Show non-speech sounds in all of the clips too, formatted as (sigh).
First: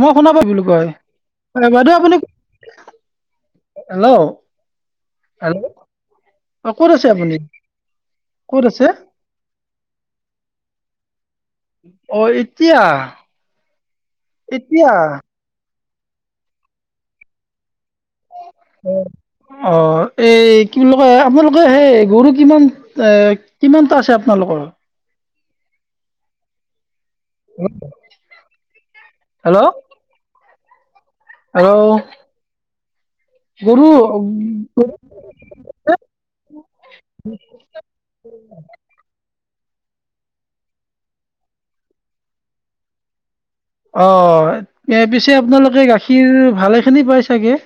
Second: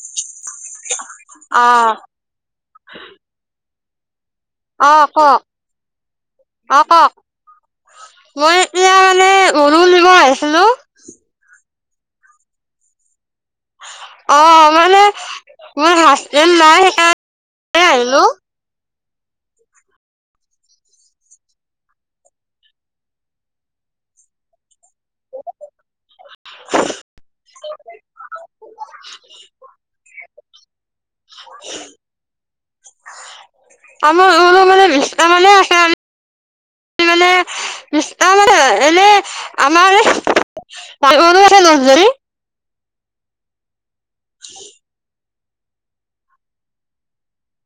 মই শুনা পা বুলো কয় বাইদেউ অ', আপুনি হেল্ল' অ কওক হেল্ল' অ ক'ত আছে কওক আপুনি মই ক'ত আছে এতিয়া মানে উৰোল দিব আহিছিলো (unintelligible) অ এতিয়া অ', এতিয়া মানে মোৰ হাজবেণ্ড নাই সেইকাৰণে আহিলো অ অ এই কি বুলি কয় আপোনালোকে সেই গৰু কিমান এ কিমানটা আছে আপোনালোকৰ (unintelligible) হেল্ল' (unintelligible) হেল্ল গৰু আমাৰ গৰু মানে বিছ মানে আছে মানে বিছ তো এনে আমাৰ ডাঙ মানুহ আছে অ ইয়াৰ আপোনালোকে গাখীৰ ভালে খিনি পাই চাগে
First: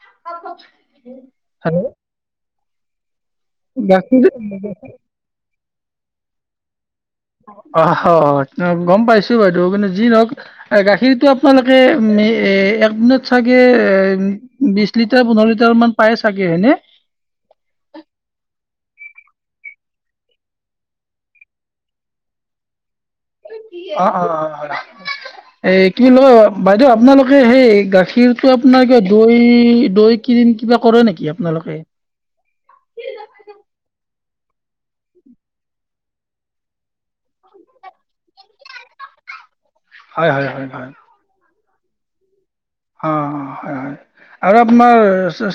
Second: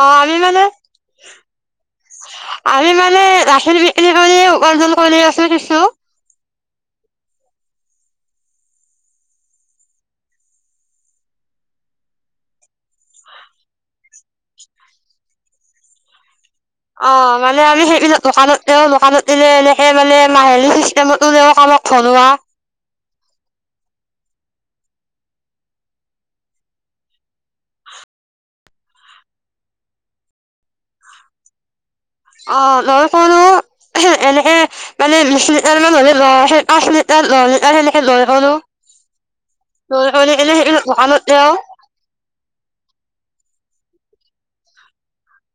অ আমি মানে আমি মানে গাখীৰ বিক্ৰী কৰি উপাৰ্জন কৰি আছো কিছু অ গম পাইছো বাইদেউ কিন্তু যি ধৰক গাখীৰতটো আপোনালোকে উ এ একদিনত চাগে এ বিশ লিটাৰ পোন্ধৰ লিটাৰ মান পায় চাগে হয়নে অ মানে আমি সেইবিলাক দোকানত কামতলে এনেকে মানে মাহেলী চিষ্টেমতোও কামক ঘনা অ অ এ কি লয় বাইদেউ আপোনালোকে সেই গাখীৰটো আপোনাৰ কিবা দৈ দৈ কিনম কিবা কৰে নেকি আপোননালোকে অ' লৈ (unintelligible) এনে এ মানে, বিশ মিনিট মান হ'লে (unintelligible) (unintelligible) এনে হেৰি দোকানত হয় হয় হয় হয় এ আৰু অ' হয়! হয়! আৰু আপোনাৰ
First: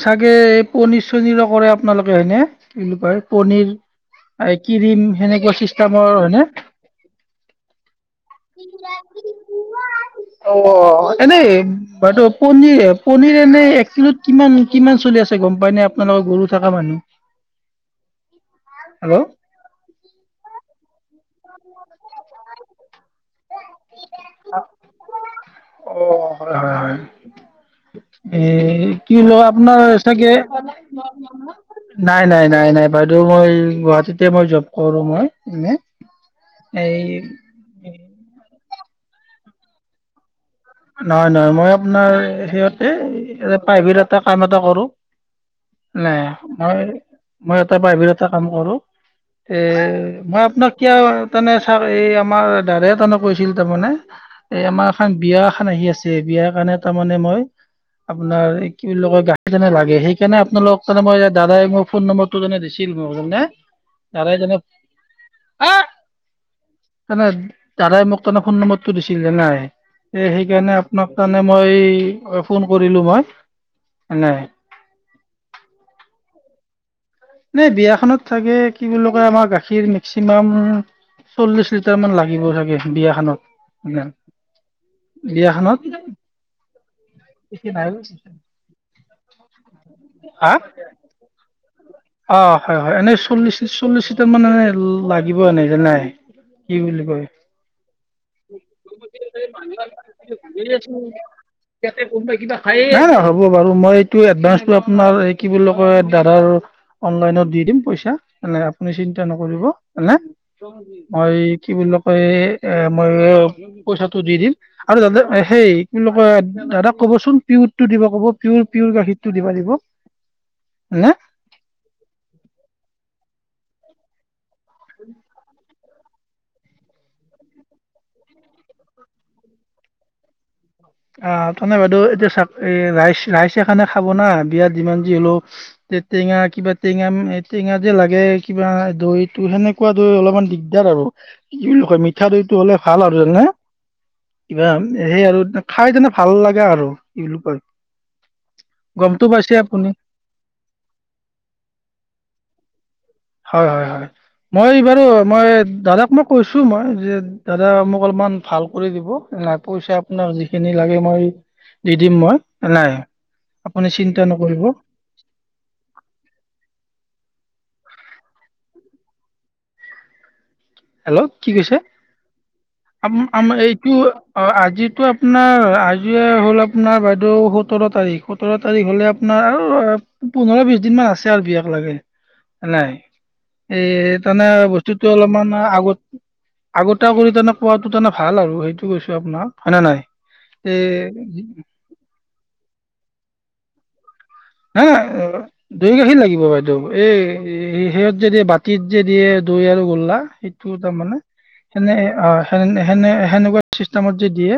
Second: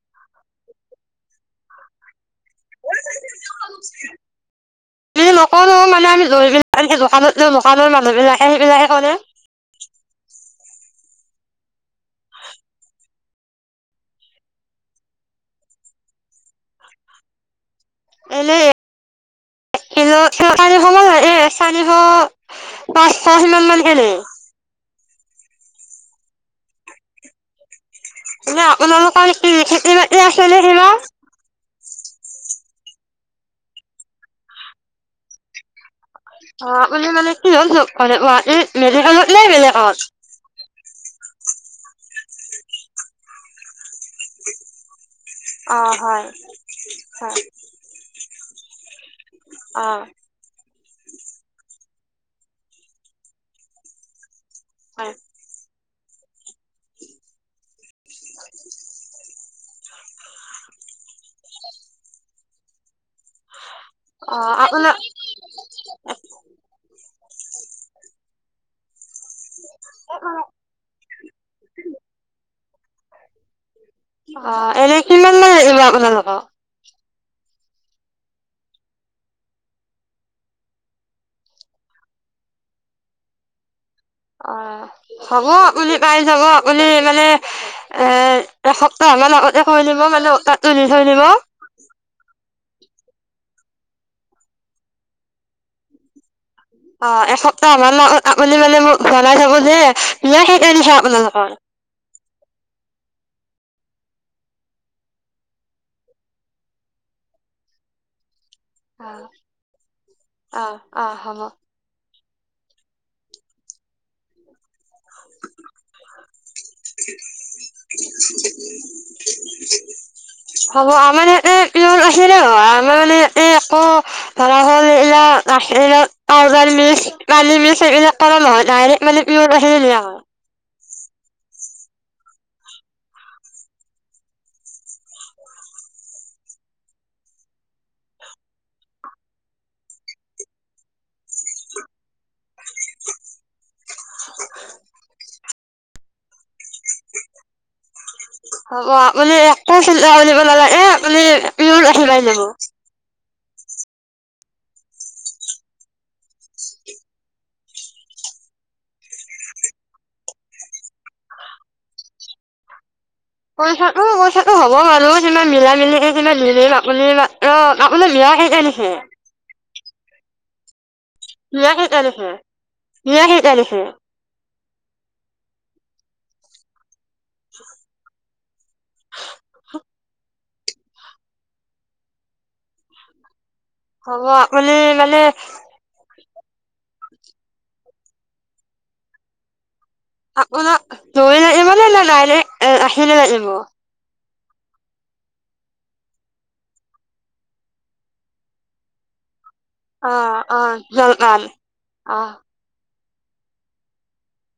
চাগে, এই পনীৰ চনীৰো কৰে আপোনালোকে হয়নে? এই কি বুলি কয়, পনীৰ এই ক্ৰীম, আমি সেনেকুৱা নকৰো মানে চিষ্টেমৰ আমি হয়নে? দৈ বিলাক আনি দোকানত দিওঁ দোকানৰ মানুহ বিলাকে সেইবিলাকে কৰে। অ' এনেই বইদেউ পনীৰ, পনীৰ এনে এক কিলোত কিমান কিমান চলি আছে, গম পাই নে? আপোনালোকৰ গৰু থকা মানুহ। এনে এক হেল্ল' কিলো (unintelligible) হ'ব লাগ। চাৰিশ, পাচশ তেনেকুৱা। (unintelligible) অ' হয়! হয়! হয়! এ এনে কি আপোনালোকৰ হ'ল আপোনাৰ খেতি বাতি চাগে আছে নে কিবা? নাই! নাই! নাই! নাই বাইদেউ, মই, গুৱাহাটীতে মই জব কৰোঁ মই এনে। অ' এই আপোনি মানে কিহৰ জ'ব কৰে গুৱাহাটীত? মেডিকেলত নে বেলেগত? নহয়! নহয়! মই আপোনাৰ হেৰিয়াতেই প্ৰাইভেটত এটা, কাম এটা কৰোঁ। অ', নাই, হয় মই, হয় মই এটা প্ৰাইভেটত এটা কাম কৰোঁ। এ অ', মই আপোনাক এতিয়া তেনে ছাৰ, এই আমাৰ দাদা এজনে কৈছিল তাৰমানে। এই আমাৰ এখন হয় বিয়া আহি আছে, বিয়াৰ কাৰণে তাৰ মানে মই, আপোনাৰ এই কি বুলি কয়, গাখীৰ লাগে। সেই কাৰণে আপোনালোকৰ তাৰে মই, দাদাই মোৰ ফোন নম্বৰটো এনেকে দিছিল মোক, হয়নে? অ' আপোনাক তেনে দাদাই মোক তনে ফোন নম্বৰটো দিছ ছিল নাই। এ সেইকাৰণে আপোনাক মানে মই ফোন কৰিলোঁ মই। নাই অ' এনে কিমান কৈ লাগিব আপোনালোকক? এই বিয়াখনত চাগে কি বুলি কয়, আমাৰ গাখীৰ মেক্সিমাম চল্লিশ লিটাৰ মান লাগিব চাগে, বিয়াখনত। অ হ'ব বিয়াখনত আপুনি পাই যাব আপুনি মানে এ, এসপ্তাহ মান আগতে কৰি নিব মানে, হা তাত তুলি থৈ দিব। অ হয়, হয়, এনেই চল্লিশ, চল্লিশিটাৰ মানুহে লাগিব এনেই যে নাই। কি বুলি অ কয় এসপ্তাহান আগত আপুনি মানে মোক জনাই থব যে, বিয়া কেইতাৰিখে আপোনালোকৰ? হ'ব বাৰু, মই এইটো এডভান্সটো আপোনাৰ এই কি বুলি কয় ৰ অনলাইনত দি দিম পইচা। এ নাই। আপুনি চিন্তা নকৰিব, এনে। অ অ মই হ'ব কি বুলি হয়। এ মই পইচাটো দি দিম। আৰু দাদা সেই- ইটোৰ লগত দাদাক কবচোন পিউৰটো দিব কব। পিউৰ- পিউৰ গাখীৰটো দিবা দিব। হ'ব। নে আমাৰ (unintelligible) মানে পিউৰ গাখীৰে হয়। আমাৰ মানে এই আকৌ ধৰা হ'ল, এয়া গাখীৰৰ পাউদাৰ মিক্স, পানী মিক্স এইবিলাক কৰা নহয়। ডাইৰেক্ট মানে পিয়ৰ গাখীৰে দিয়া হয়। অ' তাৰমানে বাইদেউ, এতিয়া চাওক, এ ৰাইছ- ৰাইজে খানা খাব না, বিয়াৰ দিনত যি হলেও। টেঙা কিবা টেঙা- টেঙা যে লাগে কিবা, দৈটো সেনেকুৱা দৈ অলপমান দিগদাৰ আৰু। কি বুলি কয় মিঠা দৈটো হ'লে ভাল আৰু জানে? কিবা। সেই আৰু খাই তেনে ভাল লাগে আৰু, কি বুলি কয়। হ'ব। গমটো আপুনি পাইছে একো আপুনি চিন্তা কৰিব নালাগে। আপুনি পিউৰ গাখীৰ পাই যাব। হয় - হয় - হয়। মই এইবাৰো মই দাদাক মোক কৈছোঁ মই যে দাদা মোক অলপমান ভাল কৰি দিব। নাই, পইচা আপোনাক যিখিনি লাগে মই দি দিম মই। নাই। আপুনি পইচা- চিন্তা পইচাটো নকৰিব হ'ব বাৰু। সিমান মিলা-মিলিকে (unintelligible) আপুনি অ' আপোনাৰ বিয়া কেই তাৰিখে? হেল্ল'? কি বিয়া কৈছে? কেই তাৰিখে বিয়া আম- কেই আমাৰ তাৰিখে এইটো অ' আ যিটো আপোনাৰ আজি হ'ল আপোনাৰ বাইদেউ সোতৰ তাৰিখ। সোতৰ তাৰিখ হলে আপোনাৰ আৰু পোন্ধৰ- বিশ দিনমান আছে আৰু বিয়াক লাগে। নাই। এই হ'ব তানে আপুনি বস্তুটো মানে অলপমান আগতে কৰি তেনে কোৱাটো তেনে ভাল আৰু। সেইটো কৈছোঁ আপোনাক। হয়েনে নাই? এ আপোনাক দৈ লাগিব নে ডাইৰেক্ট অ' গা খীৰে লাগিব? হা, দৈ গাখীৰ লাগিব বাইদেউ। এই সেয়া যে দিয়ে, এই বাতিত যে দিয়ে দৈ আৰু অ গল্লা, অ সেইটো তাৰমানে। জলপান সেনে অ' সে সেনে- সেনেকুৱা ছিষ্টেমত যে দিয়ে।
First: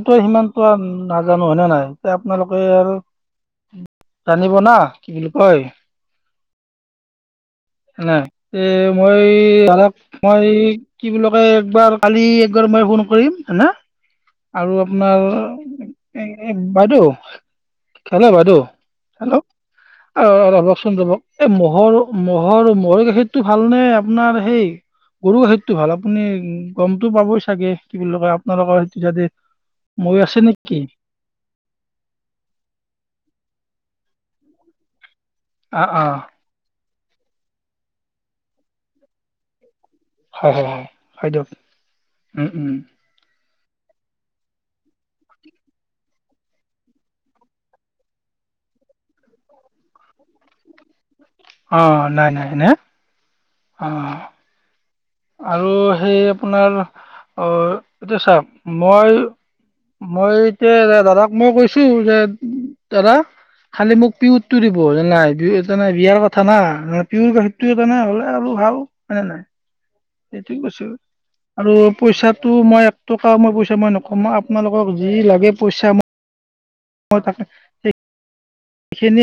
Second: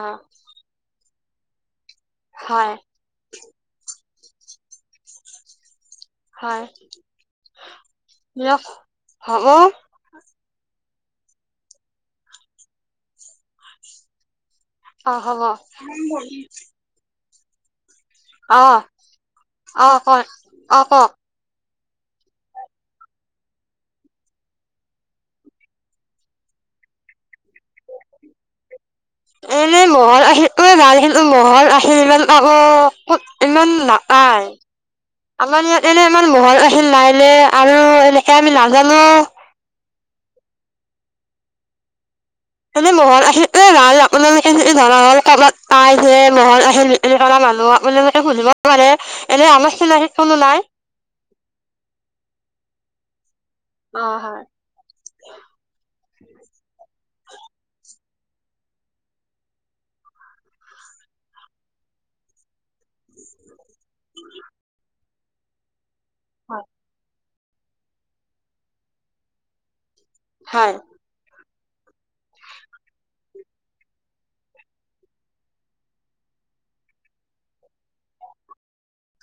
অ সিমানটো নাজানো হয়েনে নাই? আপোনালোকে হয় আৰু জানিব না, কি বুলি কয়‌ হয় না। দিয়ক এ মই হ'ব দাদাক মই কি বুলি কয়, একবাৰ কালি- একবাৰ মই ফোন কৰিম, হয় না? আৰু অ আপোনাৰ হ'ব অ এই- বাইদেউ কি হলে বাইদেউ? হেল্ল'? অ' ৰবচোন ৰব। ম'হৰ ম'হৰ ম'ৰ গাখীৰতটো ভাল নে আপোনাৰ সেই গৰু গাখীৰতটো ভাল আপুনি গমতটো পাব। এনে মৈ ম'ৰ আছে আছিল নেকি ভাল ম'ৰ আছিল ইমান পাব কত ইমান না আহ। আমাৰ অঁ ইয়াত এনে অঁ ইমান ম'হৰ আহছিলিল নাই (unintelligible) (unintelligible) আৰু এনেকে আমি নাজানো হয় হয় হয় হয় দিয়ক। এনে মহন আহ এই ভাল আপোনালোকে যদি ধৰা হ'ল ক'ৰবাত পাই যে মহল আহিল এ কৰা মানুহ আপোনালোকে সুধিব পাৰে এনে আ ন কোনো নাই অ নাই নাই ন অ হয় আৰু সেই আপোনাৰ অ এতিয়া চা মই মই এতিয়া দাদাক মই কৈছো যে দাদা খালি মোক পিউতটো দিব নাই বি এ নাই বিয়াৰ কথা না হয় পিিয়ৰ গাখীৰটো এটা নাই হ'লে আৰু ভাল হয়নেে নহাই সেইটোয় হয় কৈছো আৰু পইচাটো মই এক টকা মই পইচা মই নকম আপোনালোকক যি লাগে পইচা মই! তাকঠ সখিনি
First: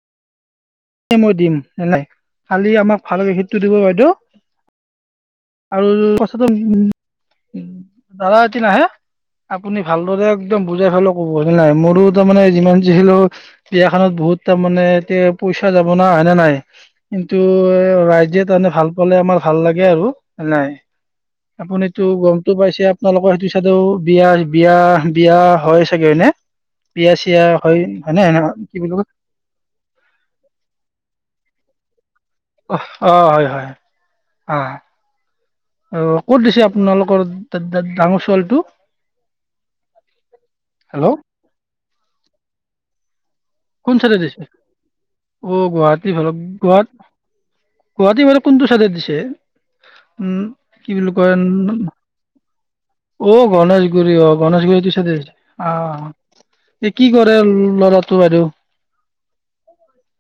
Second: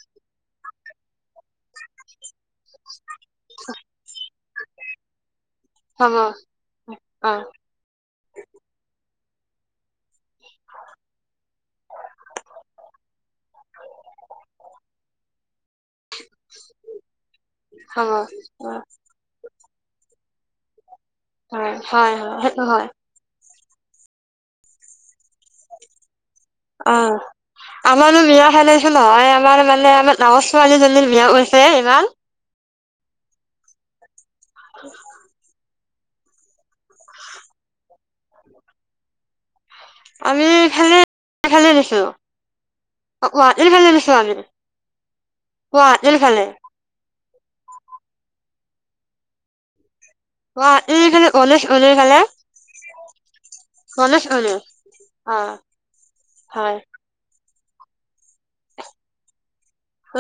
মই দিম ন নাই খালি আমাক ভালে কেষিটো দিব বাইদেউ আৰু হ'ব কথাটো উ অ উ দাদা এতি নাহে। আপুনি ভালদৰে একদম বুজাই ফালে ক'ব হয় নাই মোৰো তাৰ মমানে যিমান যিখছিলো বিয়া খানত বহুত তাৰ মমানে তে যাব না হয়নে নাই কিন্তু হ'ব ৰাইজে তাৰমানে অ ভাল পালে আমাৰ ভাল লাগে আৰু নাই হয় আপুনিতো হয় হয় গমতটো সেইটো পাইছে হয় আপোনালোকৰ সেইটো। সেদৌ বিয়া বিয়া বিয়া হয় চাগেনে। অ বিয়া চিয়া হয় আমাৰো হয়নে বিয়া কি খেলাইছো বুলি কয়? নহয় আমাৰ মানে আমাৰ ডাঙৰ ছোৱালীজনীৰ বিয়া কৈছে। (unintelligible) অ হয় হয় হয় অ ক'ত দিছে আপোনালোকৰ ডা ডা ডাঙৰ ছোৱালীটো? আমি খালে হেল্ল' খালে দিছো। গুৱাহাটী ফালে কোন দিছোঁ চাইডে আমি দিছে অ গুৱাহাটী ভাল ফালে। গুৱাহাটী গুৱাহাটী ফালে কোনটো চাইদে দিছে? উম, কি বুলি কয় (unintelligible) অ গণেশগুৰি গণেশ অ গণেশ গণেশগুৰিটো চইদে। অ আহ হয় এ কি কৰে ল ল'ৰাটো আৰু,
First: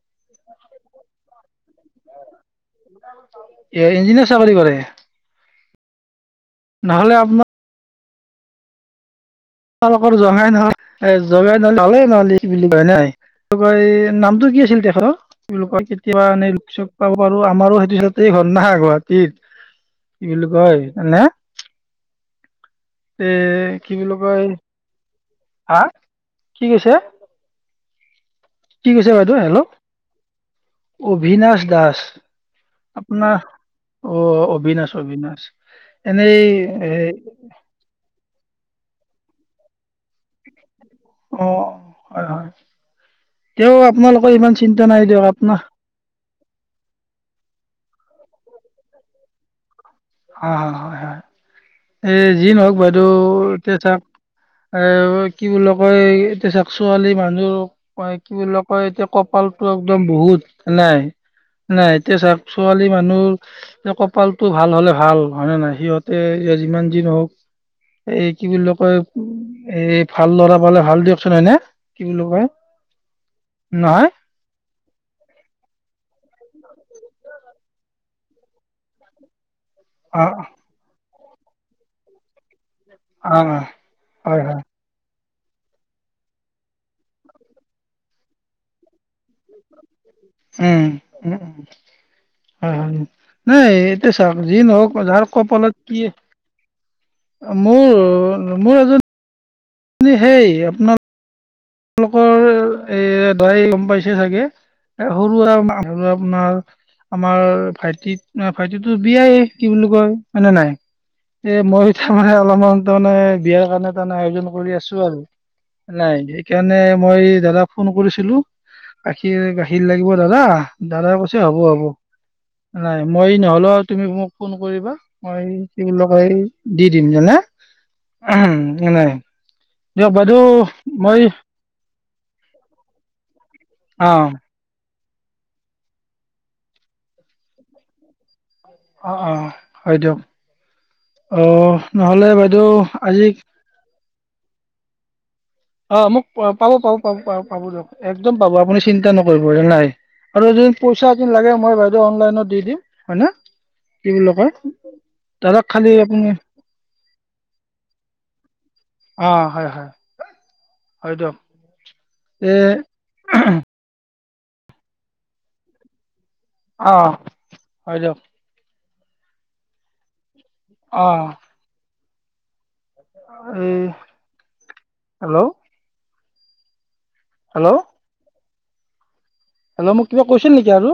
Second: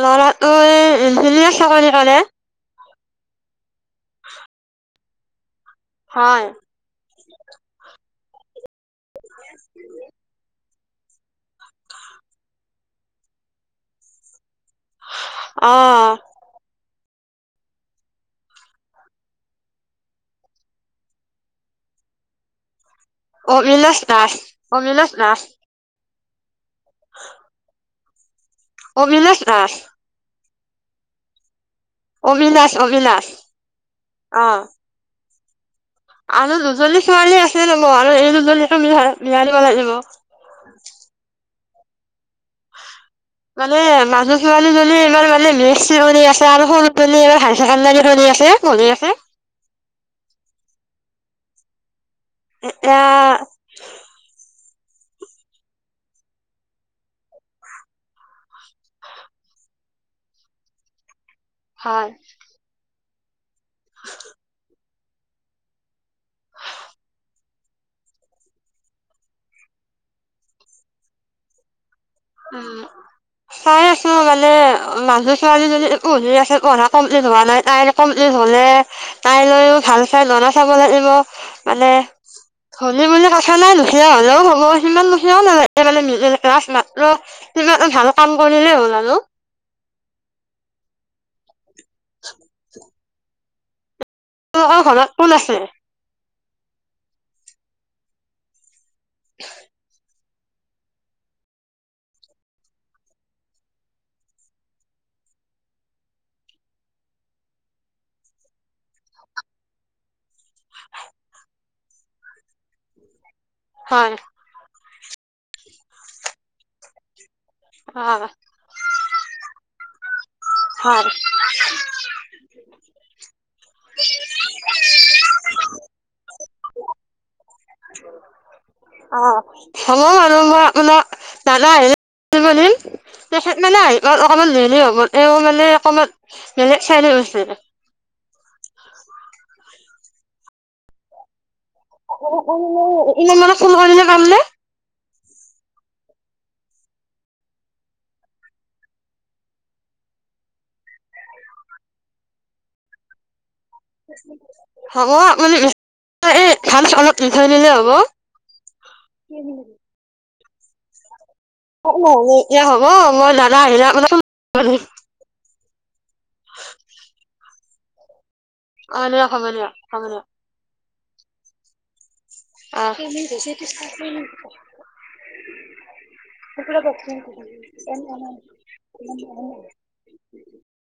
ল'ৰাটো এ ইঞ্জিয়াৰ চাকৰি কৰে। এ ইঞ্জিনিয়াৰ চাকৰী কৰে। হয়। ম তালোকৰ জঙাই নহয় এ জঙাই ন হলেই নহলে বুলি কয় নাই কয়। নামটো কি আছ? ছিল তেখেতৰ অ লোকৰ কেতিয়া এনে ৰোক চোক। পাব পাৰো আমাৰো সেইটোছতেই ঘৰ নখা গুৱাহাটীৰ কি বুলি কয় নানে এ কি বুলিলো (unintelligible) নাছ হা কি কৈছে? কি কৈছে বাইদেউ? অবিনাশ হেল্ল' দাস অভিনাশ দাস অবিনাশ অবিনাশ আপোনাৰ অ অবিনাশ অবিনাশ এনেই আন দুজলি এ ছোৱালী আছে ন ম দুজৰ্কয়য়য়য়য় লি মিলাই মিলাই দিব লাগিব অ হয় হয় তেওঁ মানে আপোনালোকৰ মানুহ ইমান চিন্তা মালীজন নাই দিয়ক এবাৰ মানে আপোনাৰ মেণী আছে আৰু সৰু পী এবাৰ হাই চেডাৰ ধনি আছে ধৰি আছে ‌‌। হ হয় হয় এ যি নহওক এতিয়া বাইদেউতিয়া চও এ কি বুলি কয় এতিয়া চাক ছোৱালী মানুহ কি বুলিো কয় এতিয়া কপালতো একদম বহুত ন নাই নাই হয় এতিয়া চাক ছোৱালী মানুহৰ এই কপাল টো ভাল হ'লে ভাল হয়নেে নয় সিহঁতে যিমান যি নহওক এই কি বুলি কয় এই ভাল ল'ৰা পালে ভাল দিয়কচোন নহ ন উম চাই আছো নহয় মানে মানুহ ছোৱালী যদি একোি আছে পঢ়া মপ্লি হোৱা নমপ্লি হ'লে তাই ভাল খাই অ লনা চাব লাগিব মানে হল বুলি অ কথা নাই লুখীয়া হ'লেও হয় হব হয় সিমান নে ম ৰা মাত ৰ তুমিটা ভাল কাম কৰিলেই হ'ল আৰু উম উম উ উ নাই চাওক যি তোমালোকৰ নহওক ঘৰত যাৰ কোন আছে কপালত কি মোৰ মোৰ এজন সেই আপোনাৰ তেওঁলোকৰ এ দৰা গম পাইছে চাগে সৰুৱা মান আপোনাৰ আমাৰ ভাইটিত ভাইটিো বিয়াই কি বুলি কয় মে নাই এ মই তাৰমানে অলপমান তাৰমানে বিয়াৰ কাৰণে হয় তানে আয়োজন কৰি আছো আৰু নাই স কেণে মই দাদা ফোন অ কৰিছিলো গাখীৰ গাীৰ শ লাগিব দাদা হয় দাদাই কৈছে হ'ব হ'ব নাই মই নহ'লেও তুমি মোক ফোন কৰিবা মই লগাই দি দিম জানে উ এনোই অসমৰ মানুহৰ মোৰ মপোনাৰ দানা। ম তেখেত মানে হৰি অঁ অকমান ধৰিলেই হ'ল এ মানে অকণমান বেলে চাইছে। অ অ হয় দিয়ক আহ ইনে মানে ফোন কৰিলে পামনে অ মোক পাব পাব পাব পাব দিয়ক একদম পাব আপুনি চিন্তা নকৰিব নাই আৰু য পইচা এ লাগে মই বাইদেউ অনলাইনত দি দিম হয় ন হ'ব মানে খালি আপুনি ভাল অলপ। ধাই লিলে হব অ হয় হয় হয় দিয়ক। ন এতিয়া এই হব মই দাদা আহিলা উ অঁ হয় দ অনিয় খামনীয়াা খামনীয়াা অ অতি সৰা হেল্ল' কথা। হেল্ল' এ উ হেল্ল' মোক কিবা কৈছিল নেকি আৰু